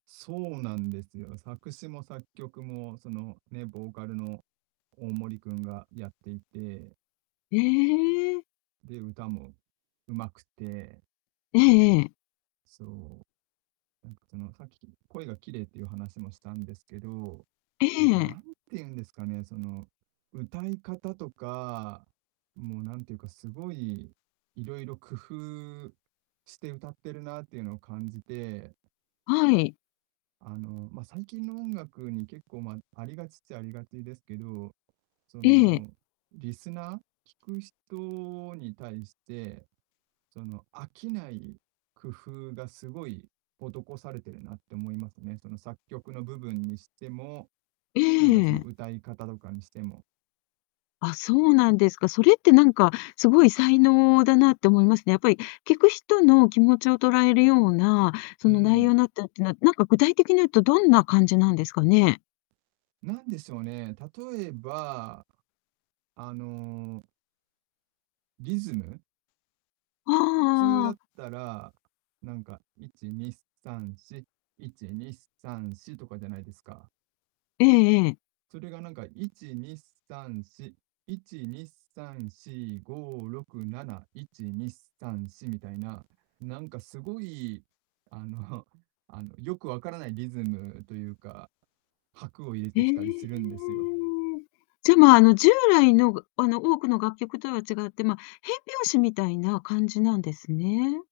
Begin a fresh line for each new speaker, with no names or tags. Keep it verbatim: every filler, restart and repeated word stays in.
そうなんですよ。作詞も作曲も、その、ね、ボーカルのオオモリ君がやっていて。
へえ。
で、歌も上手くて。
ええええ。
そう。なんかその、さっき、き声がきれいっていう話もしたんですけど、
え
あと何
え。
て言うんですかね、その、歌い方とか、もう何て言うか、すごい、色々工夫して歌ってるなっていうのを感じて
はい。
あの、ま、最近の音楽に結構、ま、ありがちっちゃありがちですけど、そ
ええ。
の、リスナー聞く人に対して、その、飽きない工夫がすごい施されてるなって思いますね。その作曲の部分にしても、
え
なんだ
え
そ
え
の
え。
歌い方とかにしても。
あ、そうなんですか。それってなんか、すごい才能だなって思いますね。やっぱり聞く人の気持ちを捉えるような、そ
う
の内容
ん。
なったっていうのは、なんか具体的に言うと、どんな感じなんですかね？
なんでしょうね。例えば、あのリズム。
ああ
普通
あああ
だ
あ。
ったら、なんか、いちにさんし、いちにさんし、とかじゃないですか。
ええええ。
それがなんか、いちにさんし、いちにさんしごろくなな、いちにさんし、みたいな、なんかすごい、あのあのよく分からないリズムというか、拍を入れ
え
て
え、え
きたりす
え。
るんですよ。
じゃ、まあ、あの従来のぐあの多くの楽曲とは違って、ま、変拍子みたいな感じなんですね。